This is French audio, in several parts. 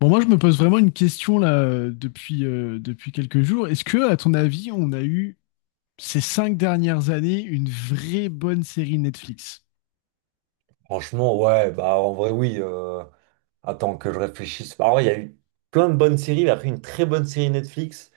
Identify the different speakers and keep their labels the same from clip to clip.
Speaker 1: Bon, moi, je me pose vraiment une question là depuis, depuis quelques jours. Est-ce que, à ton avis, on a eu ces cinq dernières années une vraie bonne série Netflix?
Speaker 2: Franchement, ouais, bah en vrai, oui. Attends que je réfléchisse. En vrai, il y a eu plein de bonnes séries. Il y a eu une très bonne série Netflix.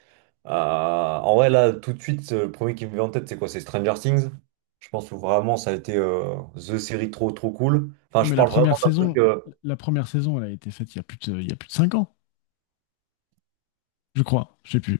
Speaker 2: En vrai, là, tout de suite, le premier qui me vient en tête, c'est quoi? C'est Stranger Things. Je pense que vraiment, ça a été the série trop, trop cool. Enfin,
Speaker 1: Non,
Speaker 2: je
Speaker 1: mais
Speaker 2: parle vraiment d'un truc.
Speaker 1: la première saison, elle a été faite il y a plus de, il y a plus de cinq ans, je crois. Je sais plus.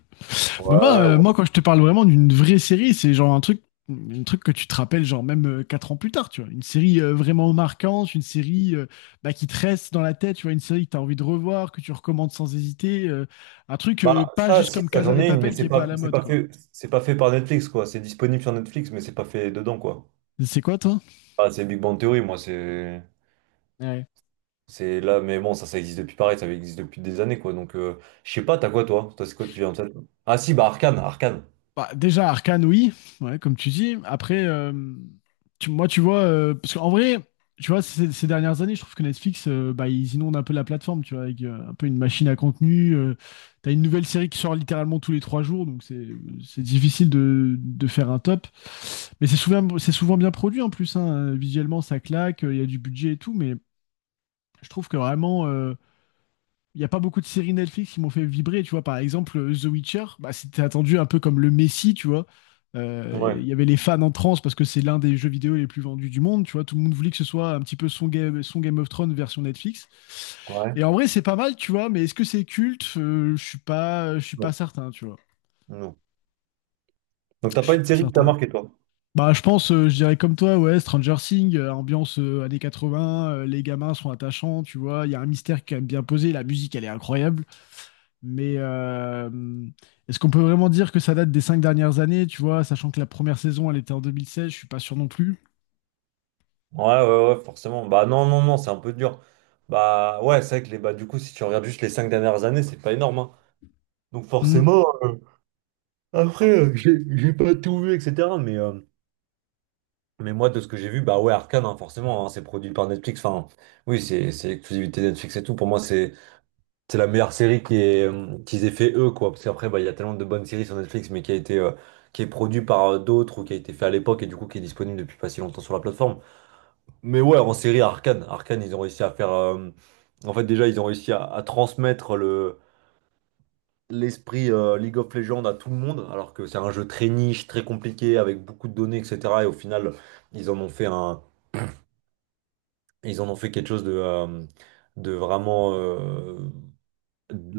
Speaker 1: Bah, moi,
Speaker 2: Ouais, ouais.
Speaker 1: moi, quand je te parle vraiment d'une vraie série, c'est genre un truc que tu te rappelles genre même quatre ans plus tard, tu vois. Une série vraiment marquante, une série bah, qui te reste dans la tête, tu vois, une série que tu as envie de revoir, que tu recommandes sans hésiter, un truc
Speaker 2: Bah,
Speaker 1: pas
Speaker 2: ça,
Speaker 1: juste
Speaker 2: si,
Speaker 1: comme
Speaker 2: ça,
Speaker 1: Casa
Speaker 2: j'en
Speaker 1: des
Speaker 2: ai une, mais
Speaker 1: Papel qui
Speaker 2: c'est
Speaker 1: est pas à
Speaker 2: pas,
Speaker 1: la
Speaker 2: c'est
Speaker 1: mode,
Speaker 2: pas
Speaker 1: quoi.
Speaker 2: fait, c'est pas fait par Netflix, quoi. C'est disponible sur Netflix, mais c'est pas fait dedans, quoi.
Speaker 1: C'est quoi, toi?
Speaker 2: Ah, c'est Big Bang Theory, moi, c'est.
Speaker 1: Ouais.
Speaker 2: C'est là, mais bon, ça existe depuis pareil, ça existe depuis des années, quoi. Donc, je sais pas, t'as quoi, toi? Toi, c'est quoi qui vient en tête? Ah, si, bah, Arcane, Arcane.
Speaker 1: Bah, déjà, Arcane, oui, ouais, comme tu dis. Après, moi, tu vois, parce qu'en vrai, tu vois, ces dernières années, je trouve que Netflix, bah, ils inondent un peu la plateforme, tu vois, avec un peu une machine à contenu. T'as une nouvelle série qui sort littéralement tous les trois jours, donc c'est difficile de faire un top. Mais c'est souvent bien produit en plus, hein. Visuellement, ça claque, il y a du budget et tout, mais je trouve que vraiment. Il n'y a pas beaucoup de séries Netflix qui m'ont fait vibrer, tu vois. Par exemple, The Witcher, bah, c'était attendu un peu comme le Messi, tu vois. Il
Speaker 2: Ouais,
Speaker 1: y avait les fans en transe parce que c'est l'un des jeux vidéo les plus vendus du monde, tu vois. Tout le monde voulait que ce soit un petit peu son Game of Thrones version Netflix. Et
Speaker 2: ouais.
Speaker 1: en vrai, c'est pas mal, tu vois, mais est-ce que c'est culte? Je suis pas, je suis pas
Speaker 2: Non.
Speaker 1: certain, tu vois.
Speaker 2: Non. Donc, t'as
Speaker 1: Je
Speaker 2: pas
Speaker 1: suis
Speaker 2: une
Speaker 1: pas
Speaker 2: série qui t'a
Speaker 1: certain.
Speaker 2: marqué, toi?
Speaker 1: Bah, je pense, je dirais comme toi, ouais, Stranger Things, ambiance années 80, les gamins sont attachants, tu vois, il y a un mystère qui est quand même bien posé, la musique, elle est incroyable. Mais est-ce qu'on peut vraiment dire que ça date des cinq dernières années, tu vois, sachant que la première saison, elle était en 2016, je suis pas sûr non plus.
Speaker 2: Ouais, ouais, ouais, forcément. Bah, non, non, non, c'est un peu dur. Bah, ouais, c'est vrai que les, bah, du coup, si tu regardes juste les cinq dernières années, c'est pas énorme, hein. Donc,
Speaker 1: Mm,
Speaker 2: forcément, après, j'ai pas tout vu, etc. Mais moi, de ce que j'ai vu, bah, ouais, Arcane, hein, forcément, hein, c'est produit par Netflix. Enfin, oui, c'est l'exclusivité Netflix et tout. Pour moi, c'est. C'est la meilleure série qui est, qu'ils aient fait eux, quoi. Parce qu'après, bah, il y a tellement de bonnes séries sur Netflix, mais qui a été, qui est produit par d'autres ou qui a été fait à l'époque et du coup qui est disponible depuis pas si longtemps sur la plateforme. Mais ouais, en série Arcane, Arcane, ils ont réussi à faire. En fait, déjà, ils ont réussi à transmettre le l'esprit League of Legends à tout le monde, alors que c'est un jeu très niche, très compliqué, avec beaucoup de données, etc. Et au final, ils en ont fait un, ils en ont fait quelque chose de vraiment.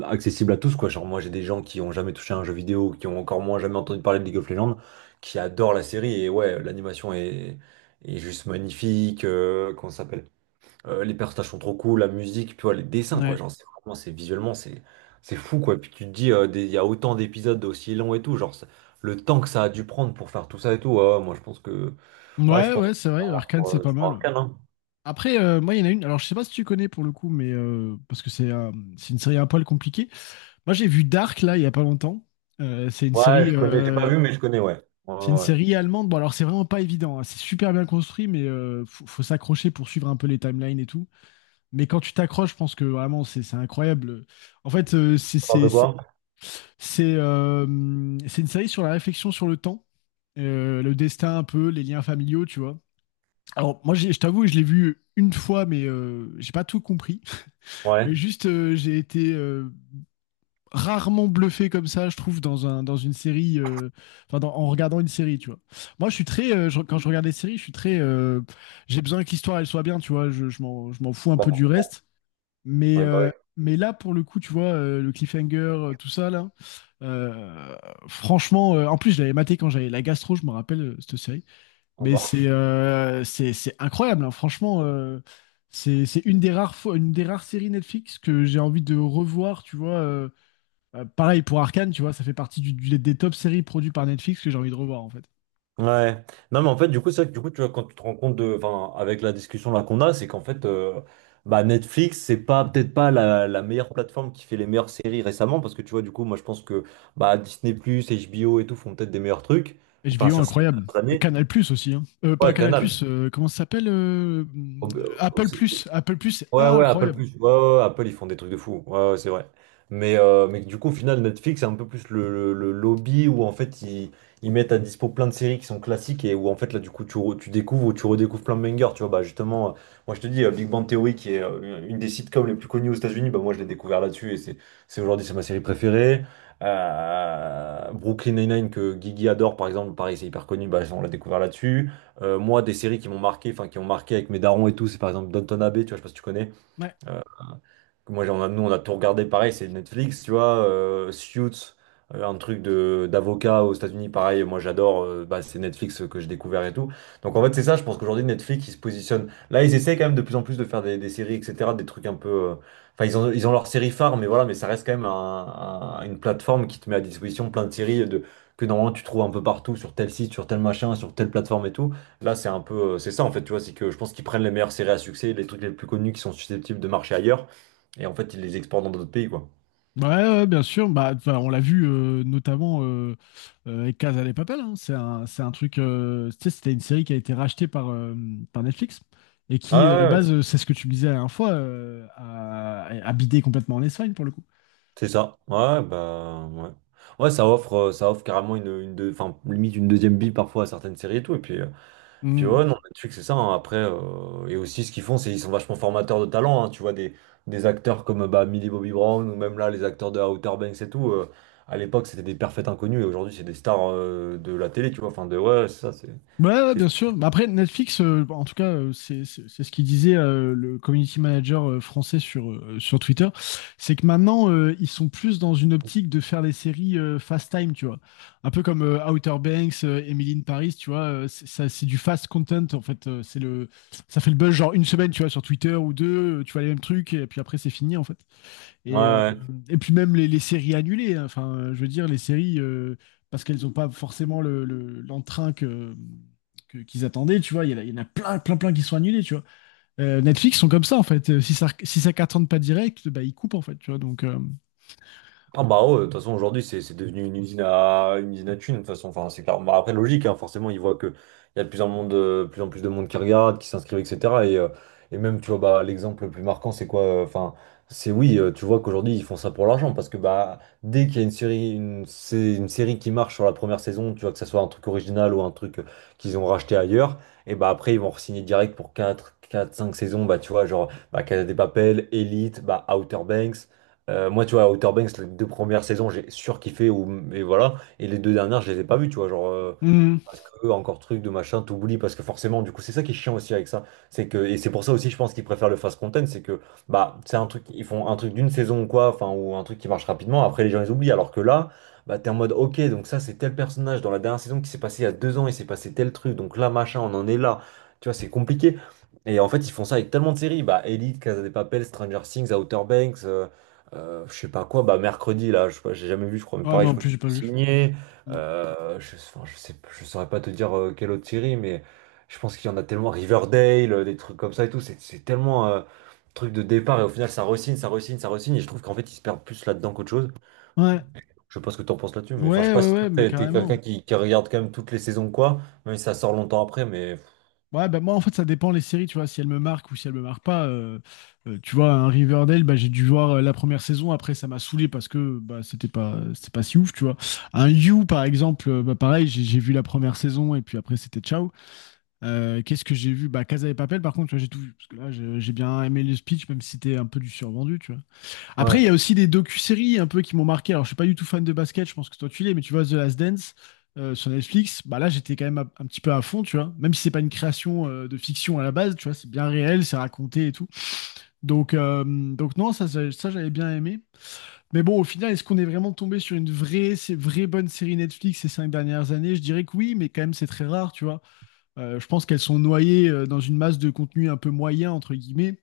Speaker 2: Accessible à tous, quoi. Genre, moi, j'ai des gens qui ont jamais touché à un jeu vidéo, qui ont encore moins jamais entendu parler de League of Legends, qui adorent la série. Et ouais, est juste magnifique. Comment ça s'appelle? Les personnages sont trop cool, la musique, tu vois, les dessins, quoi.
Speaker 1: ouais.
Speaker 2: Genre, c'est vraiment, c'est visuellement, c'est fou, quoi. Puis tu te dis, il y a autant d'épisodes aussi longs et tout. Le temps que ça a dû prendre pour faire tout ça et tout, ouais, moi, je pense que. Ouais, je
Speaker 1: Ouais,
Speaker 2: pense
Speaker 1: ouais,
Speaker 2: que
Speaker 1: c'est
Speaker 2: c'est
Speaker 1: vrai,
Speaker 2: vraiment
Speaker 1: Arcane,
Speaker 2: sur,
Speaker 1: c'est pas
Speaker 2: sur
Speaker 1: mal, ouais.
Speaker 2: Arcane, hein.
Speaker 1: Après, moi, il y en a une, alors je sais pas si tu connais pour le coup, mais parce que c'est une série un poil compliquée. Moi, j'ai vu Dark, là, il y a pas longtemps. Euh, c'est une
Speaker 2: Ouais, je
Speaker 1: série,
Speaker 2: connais, j'ai pas
Speaker 1: euh,
Speaker 2: vu, mais je connais, ouais. Ouais,
Speaker 1: c'est une
Speaker 2: ouais, ouais.
Speaker 1: série allemande. Bon, alors, c'est vraiment pas évident, hein. C'est super bien construit, mais faut, faut s'accrocher pour suivre un peu les timelines et tout. Mais quand tu t'accroches, je pense que vraiment, c'est incroyable. En fait,
Speaker 2: Un peu quoi?
Speaker 1: c'est, euh, c'est une série sur la réflexion sur le temps, le destin un peu, les liens familiaux, tu vois. Alors, moi, je t'avoue, je l'ai vu une fois, mais j'ai pas tout compris. Mais
Speaker 2: Ouais.
Speaker 1: juste, j'ai été rarement bluffé comme ça, je trouve, dans un, dans une série, en regardant une série, tu vois. Moi, je suis très, quand je regarde des séries, je suis très, j'ai besoin que l'histoire, elle soit bien, tu vois. Je, je m'en fous un peu
Speaker 2: Bah,
Speaker 1: du reste. Mais,
Speaker 2: ouais, bah,
Speaker 1: euh,
Speaker 2: ouais.
Speaker 1: mais là, pour le coup, tu vois, le cliffhanger, tout ça, là, euh, franchement, en plus, je l'avais maté quand j'avais la gastro, je me rappelle, cette série.
Speaker 2: En
Speaker 1: Mais
Speaker 2: bas.
Speaker 1: c'est incroyable, hein, franchement. C'est une des rares fois, une des rares séries Netflix que j'ai envie de revoir, tu vois. Pareil pour Arcane, tu vois, ça fait partie des top séries produites par Netflix que j'ai envie de revoir, en fait.
Speaker 2: Ouais. Non, mais en fait, du coup, c'est vrai que du coup, tu vois, quand tu te rends compte de, enfin, avec la discussion là qu'on a, c'est qu'en fait, bah, Netflix, c'est pas peut-être pas la, la meilleure plateforme qui fait les meilleures séries récemment, parce que tu vois, du coup, moi, je pense que bah, Disney+, HBO et tout font peut-être des meilleurs trucs, enfin,
Speaker 1: HBO,
Speaker 2: sur ces
Speaker 1: incroyable.
Speaker 2: dernières
Speaker 1: Et
Speaker 2: années.
Speaker 1: Canal Plus aussi, hein. Pas
Speaker 2: Ouais,
Speaker 1: Canal Plus,
Speaker 2: Canal.
Speaker 1: comment ça s'appelle
Speaker 2: Au-
Speaker 1: Apple
Speaker 2: au-
Speaker 1: Plus. Apple Plus, c'est
Speaker 2: Ouais, ouais, Apple
Speaker 1: incroyable.
Speaker 2: plus. Ouais, ouais, ouais, Apple, ils font des trucs de fou. Ouais, ouais, c'est vrai. Mais du coup, au final, Netflix, c'est un peu plus le lobby où en fait, ils mettent à dispo plein de séries qui sont classiques et où en fait, là, du coup, tu découvres ou tu redécouvres plein de bangers. Tu vois, bah justement, moi, je te dis, Big Bang Theory, qui est une des sitcoms les plus connues aux États-Unis, bah moi, je l'ai découvert là-dessus et c'est aujourd'hui, c'est ma série préférée. Brooklyn Nine-Nine que Guigui adore par exemple, pareil c'est hyper connu, bah, on l'a découvert là-dessus. Moi des séries qui m'ont marqué, enfin qui ont marqué avec mes darons et tout, c'est par exemple Downton Abbey, tu vois, je sais pas si tu connais.
Speaker 1: Ouais.
Speaker 2: Euh, nous, on a tout regardé pareil, c'est Netflix, tu vois. Suits, un truc de d'avocat aux États-Unis, pareil. Moi, j'adore. Bah, c'est Netflix que j'ai découvert et tout. Donc, en fait, c'est ça. Je pense qu'aujourd'hui, Netflix, ils se positionnent. Là, ils essaient quand même de plus en plus de faire des séries, etc. Des trucs un peu. Enfin, ils ont leur série phare, mais voilà, mais ça reste quand même une plateforme qui te met à disposition plein de séries de, que normalement tu trouves un peu partout, sur tel site, sur tel machin, sur telle plateforme et tout. Là, c'est un peu, c'est ça en fait, tu vois, c'est que je pense qu'ils prennent les meilleures séries à succès, les trucs les plus connus qui sont susceptibles de marcher ailleurs, et en fait, ils les exportent dans d'autres pays, quoi.
Speaker 1: Ouais, ouais, ouais, bien sûr. Bah, enfin, on l'a vu notamment avec Casa de Papel, hein. C'est un, c'est un truc. Tu sais, c'était une série qui a été rachetée par, par Netflix et
Speaker 2: Ouais,
Speaker 1: qui, à la
Speaker 2: ouais, ouais,
Speaker 1: base, c'est ce que tu me disais la dernière fois, a bidé complètement en Espagne pour le coup.
Speaker 2: c'est ça. Ouais, bah, ouais. Ouais, ça offre carrément enfin, limite une deuxième bille parfois à certaines séries et tout. Et puis, puis ouais, non,
Speaker 1: Mm.
Speaker 2: Netflix, c'est ça, hein. Après, et aussi, ce qu'ils font, c'est qu'ils sont vachement formateurs de talent, hein. Tu vois, des acteurs comme bah, Millie Bobby Brown ou même là, les acteurs de Outer Banks et tout. À l'époque, c'était des parfaits inconnus et aujourd'hui, c'est des stars de la télé, tu vois. Enfin, de ouais, c'est ça, c'est.
Speaker 1: Ouais, ouais,
Speaker 2: c'est-
Speaker 1: bien sûr. Mais après, Netflix, bon, en tout cas, c'est ce qu'il disait le community manager français sur, sur Twitter, c'est que maintenant, ils sont plus dans une optique de faire des séries fast time, tu vois. Un peu comme Outer Banks, Emily in Paris, tu vois. C'est ça, c'est du fast content, en fait. Ça fait le buzz, genre une semaine, tu vois, sur Twitter ou deux, tu vois les mêmes trucs, et puis après, c'est fini, en fait.
Speaker 2: Ouais,
Speaker 1: Et, euh,
Speaker 2: ouais.
Speaker 1: et puis même les séries annulées, hein. Enfin, je veux dire, les séries, parce qu'elles n'ont pas forcément l'entrain que, qu'ils attendaient, tu vois, il y en a plein, plein, plein qui sont annulés, tu vois. Netflix sont comme ça, en fait. Si ça, si ça cartonne pas direct, bah, ils coupent, en fait, tu vois, donc...
Speaker 2: Ah bah ouais, de toute façon aujourd'hui c'est devenu une usine à thunes de toute façon enfin c'est clair. Bah, après logique hein, forcément ils voient que il y a de plus en monde plus en plus de monde qui regarde qui s'inscrivent etc et, euh, et même tu vois bah l'exemple le plus marquant c'est quoi enfin c'est oui tu vois qu'aujourd'hui ils font ça pour l'argent parce que bah dès qu'il y a une série qui marche sur la première saison tu vois que ça soit un truc original ou un truc qu'ils ont racheté ailleurs et bah après ils vont re-signer direct pour quatre 5 saisons bah tu vois genre bah, Casa des Papel, Elite bah Outer Banks moi, tu vois, Outer Banks, les deux premières saisons, j'ai surkiffé, ou, et voilà. Et les deux dernières, je les ai pas vues, tu vois. Genre,
Speaker 1: Mhm.
Speaker 2: parce que, encore truc de machin, t'oublies, parce que forcément, du coup, c'est ça qui est chiant aussi avec ça. C'est que, et c'est pour ça aussi, je pense qu'ils préfèrent le fast content, c'est que, bah, c'est un truc, ils font un truc d'une saison ou quoi, enfin, ou un truc qui marche rapidement, après les gens les oublient, alors que là, bah, t'es en mode, ok, donc ça, c'est tel personnage dans la dernière saison qui s'est passé il y a deux ans, il s'est passé tel truc, donc là, machin, on en est là. Tu vois, c'est compliqué. Et en fait, ils font ça avec tellement de séries, bah, Elite, Casa de Papel, Stranger Things, Outer Banks, je sais pas quoi, bah, mercredi, là, je sais pas, j'ai jamais vu, je crois, mais
Speaker 1: Ouais, bah,
Speaker 2: pareil, je
Speaker 1: en
Speaker 2: crois
Speaker 1: plus,
Speaker 2: qu'ils
Speaker 1: j'ai
Speaker 2: ont
Speaker 1: pas vu.
Speaker 2: signé.
Speaker 1: Mm.
Speaker 2: Je, enfin, je sais, je saurais pas te dire quelle autre série, mais je pense qu'il y en a tellement Riverdale, des trucs comme ça et tout. C'est tellement truc de départ et au final ça re-signe, ça re-signe, ça re-signe. Et je trouve qu'en fait ils se perdent plus là-dedans qu'autre chose.
Speaker 1: Ouais,
Speaker 2: Je sais pas ce que t'en penses là-dessus, mais enfin je sais
Speaker 1: ouais,
Speaker 2: pas
Speaker 1: ouais,
Speaker 2: si toi
Speaker 1: ouais, mais
Speaker 2: t'es quelqu'un
Speaker 1: carrément.
Speaker 2: qui regarde quand même toutes les saisons ou quoi, même si ça sort longtemps après, mais
Speaker 1: Ouais, bah moi en fait ça dépend les séries, tu vois, si elles me marquent ou si elles me marquent pas. Tu vois, un Riverdale, bah, j'ai dû voir la première saison, après ça m'a saoulé parce que bah, c'était pas si ouf, tu vois. Un You par exemple, bah, pareil, j'ai vu la première saison et puis après c'était ciao. Qu'est-ce que j'ai vu? Bah Casa de Papel par contre, tu vois, j'ai tout vu, parce que là j'ai bien aimé le speech, même si c'était un peu du survendu, tu vois. Après, il
Speaker 2: ouais,
Speaker 1: y a aussi des docu-séries un peu qui m'ont marqué. Alors, je suis pas du tout fan de basket, je pense que toi tu l'es, mais tu vois The Last Dance sur Netflix, bah là j'étais quand même un petit peu à fond, tu vois. Même si c'est pas une création de fiction à la base, tu vois, c'est bien réel, c'est raconté et tout. Donc non, ça, j'avais bien aimé. Mais bon, au final, est-ce qu'on est vraiment tombé sur une vraie, c'est vraie bonne série Netflix ces cinq dernières années? Je dirais que oui, mais quand même c'est très rare, tu vois. Je pense qu'elles sont noyées dans une masse de contenu un peu moyen entre guillemets.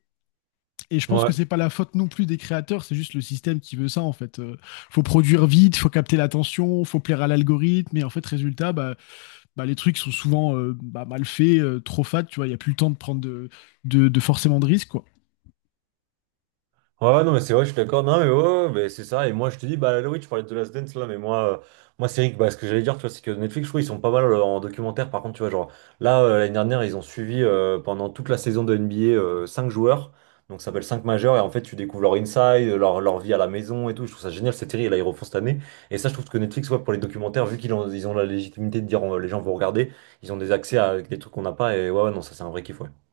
Speaker 1: Et je pense que
Speaker 2: ouais.
Speaker 1: c'est pas la faute non plus des créateurs, c'est juste le système qui veut ça en fait. Faut produire vite, faut capter l'attention, faut plaire à l'algorithme, et en fait résultat, bah, bah, les trucs sont souvent bah, mal faits, trop fat, tu vois, il y a plus le temps de prendre de, de forcément de risques quoi.
Speaker 2: Ouais, ouais, non, mais c'est vrai, je suis d'accord. Non, mais ouais, ouais, mais c'est ça. Et moi, je te dis, bah là, oui, tu parlais de The Last Dance, là, mais moi, moi c'est vrai que bah, ce que j'allais dire, tu vois, c'est que Netflix, je trouve, ils sont pas mal en documentaire. Par contre, tu vois, genre, là, l'année dernière, ils ont suivi pendant toute la saison de NBA 5 joueurs. Donc, ça s'appelle 5 majeurs. Et en fait, tu découvres leur inside, leur vie à la maison et tout. Je trouve ça génial, cette série. Et là, ils refont cette année. Et ça, je trouve que Netflix, ouais, pour les documentaires, vu qu'ils ont, ils ont la légitimité de dire, les gens vont regarder, ils ont des accès à des trucs qu'on n'a pas. Et ouais, ouais, non, ça, c'est un vrai kiff, ouais.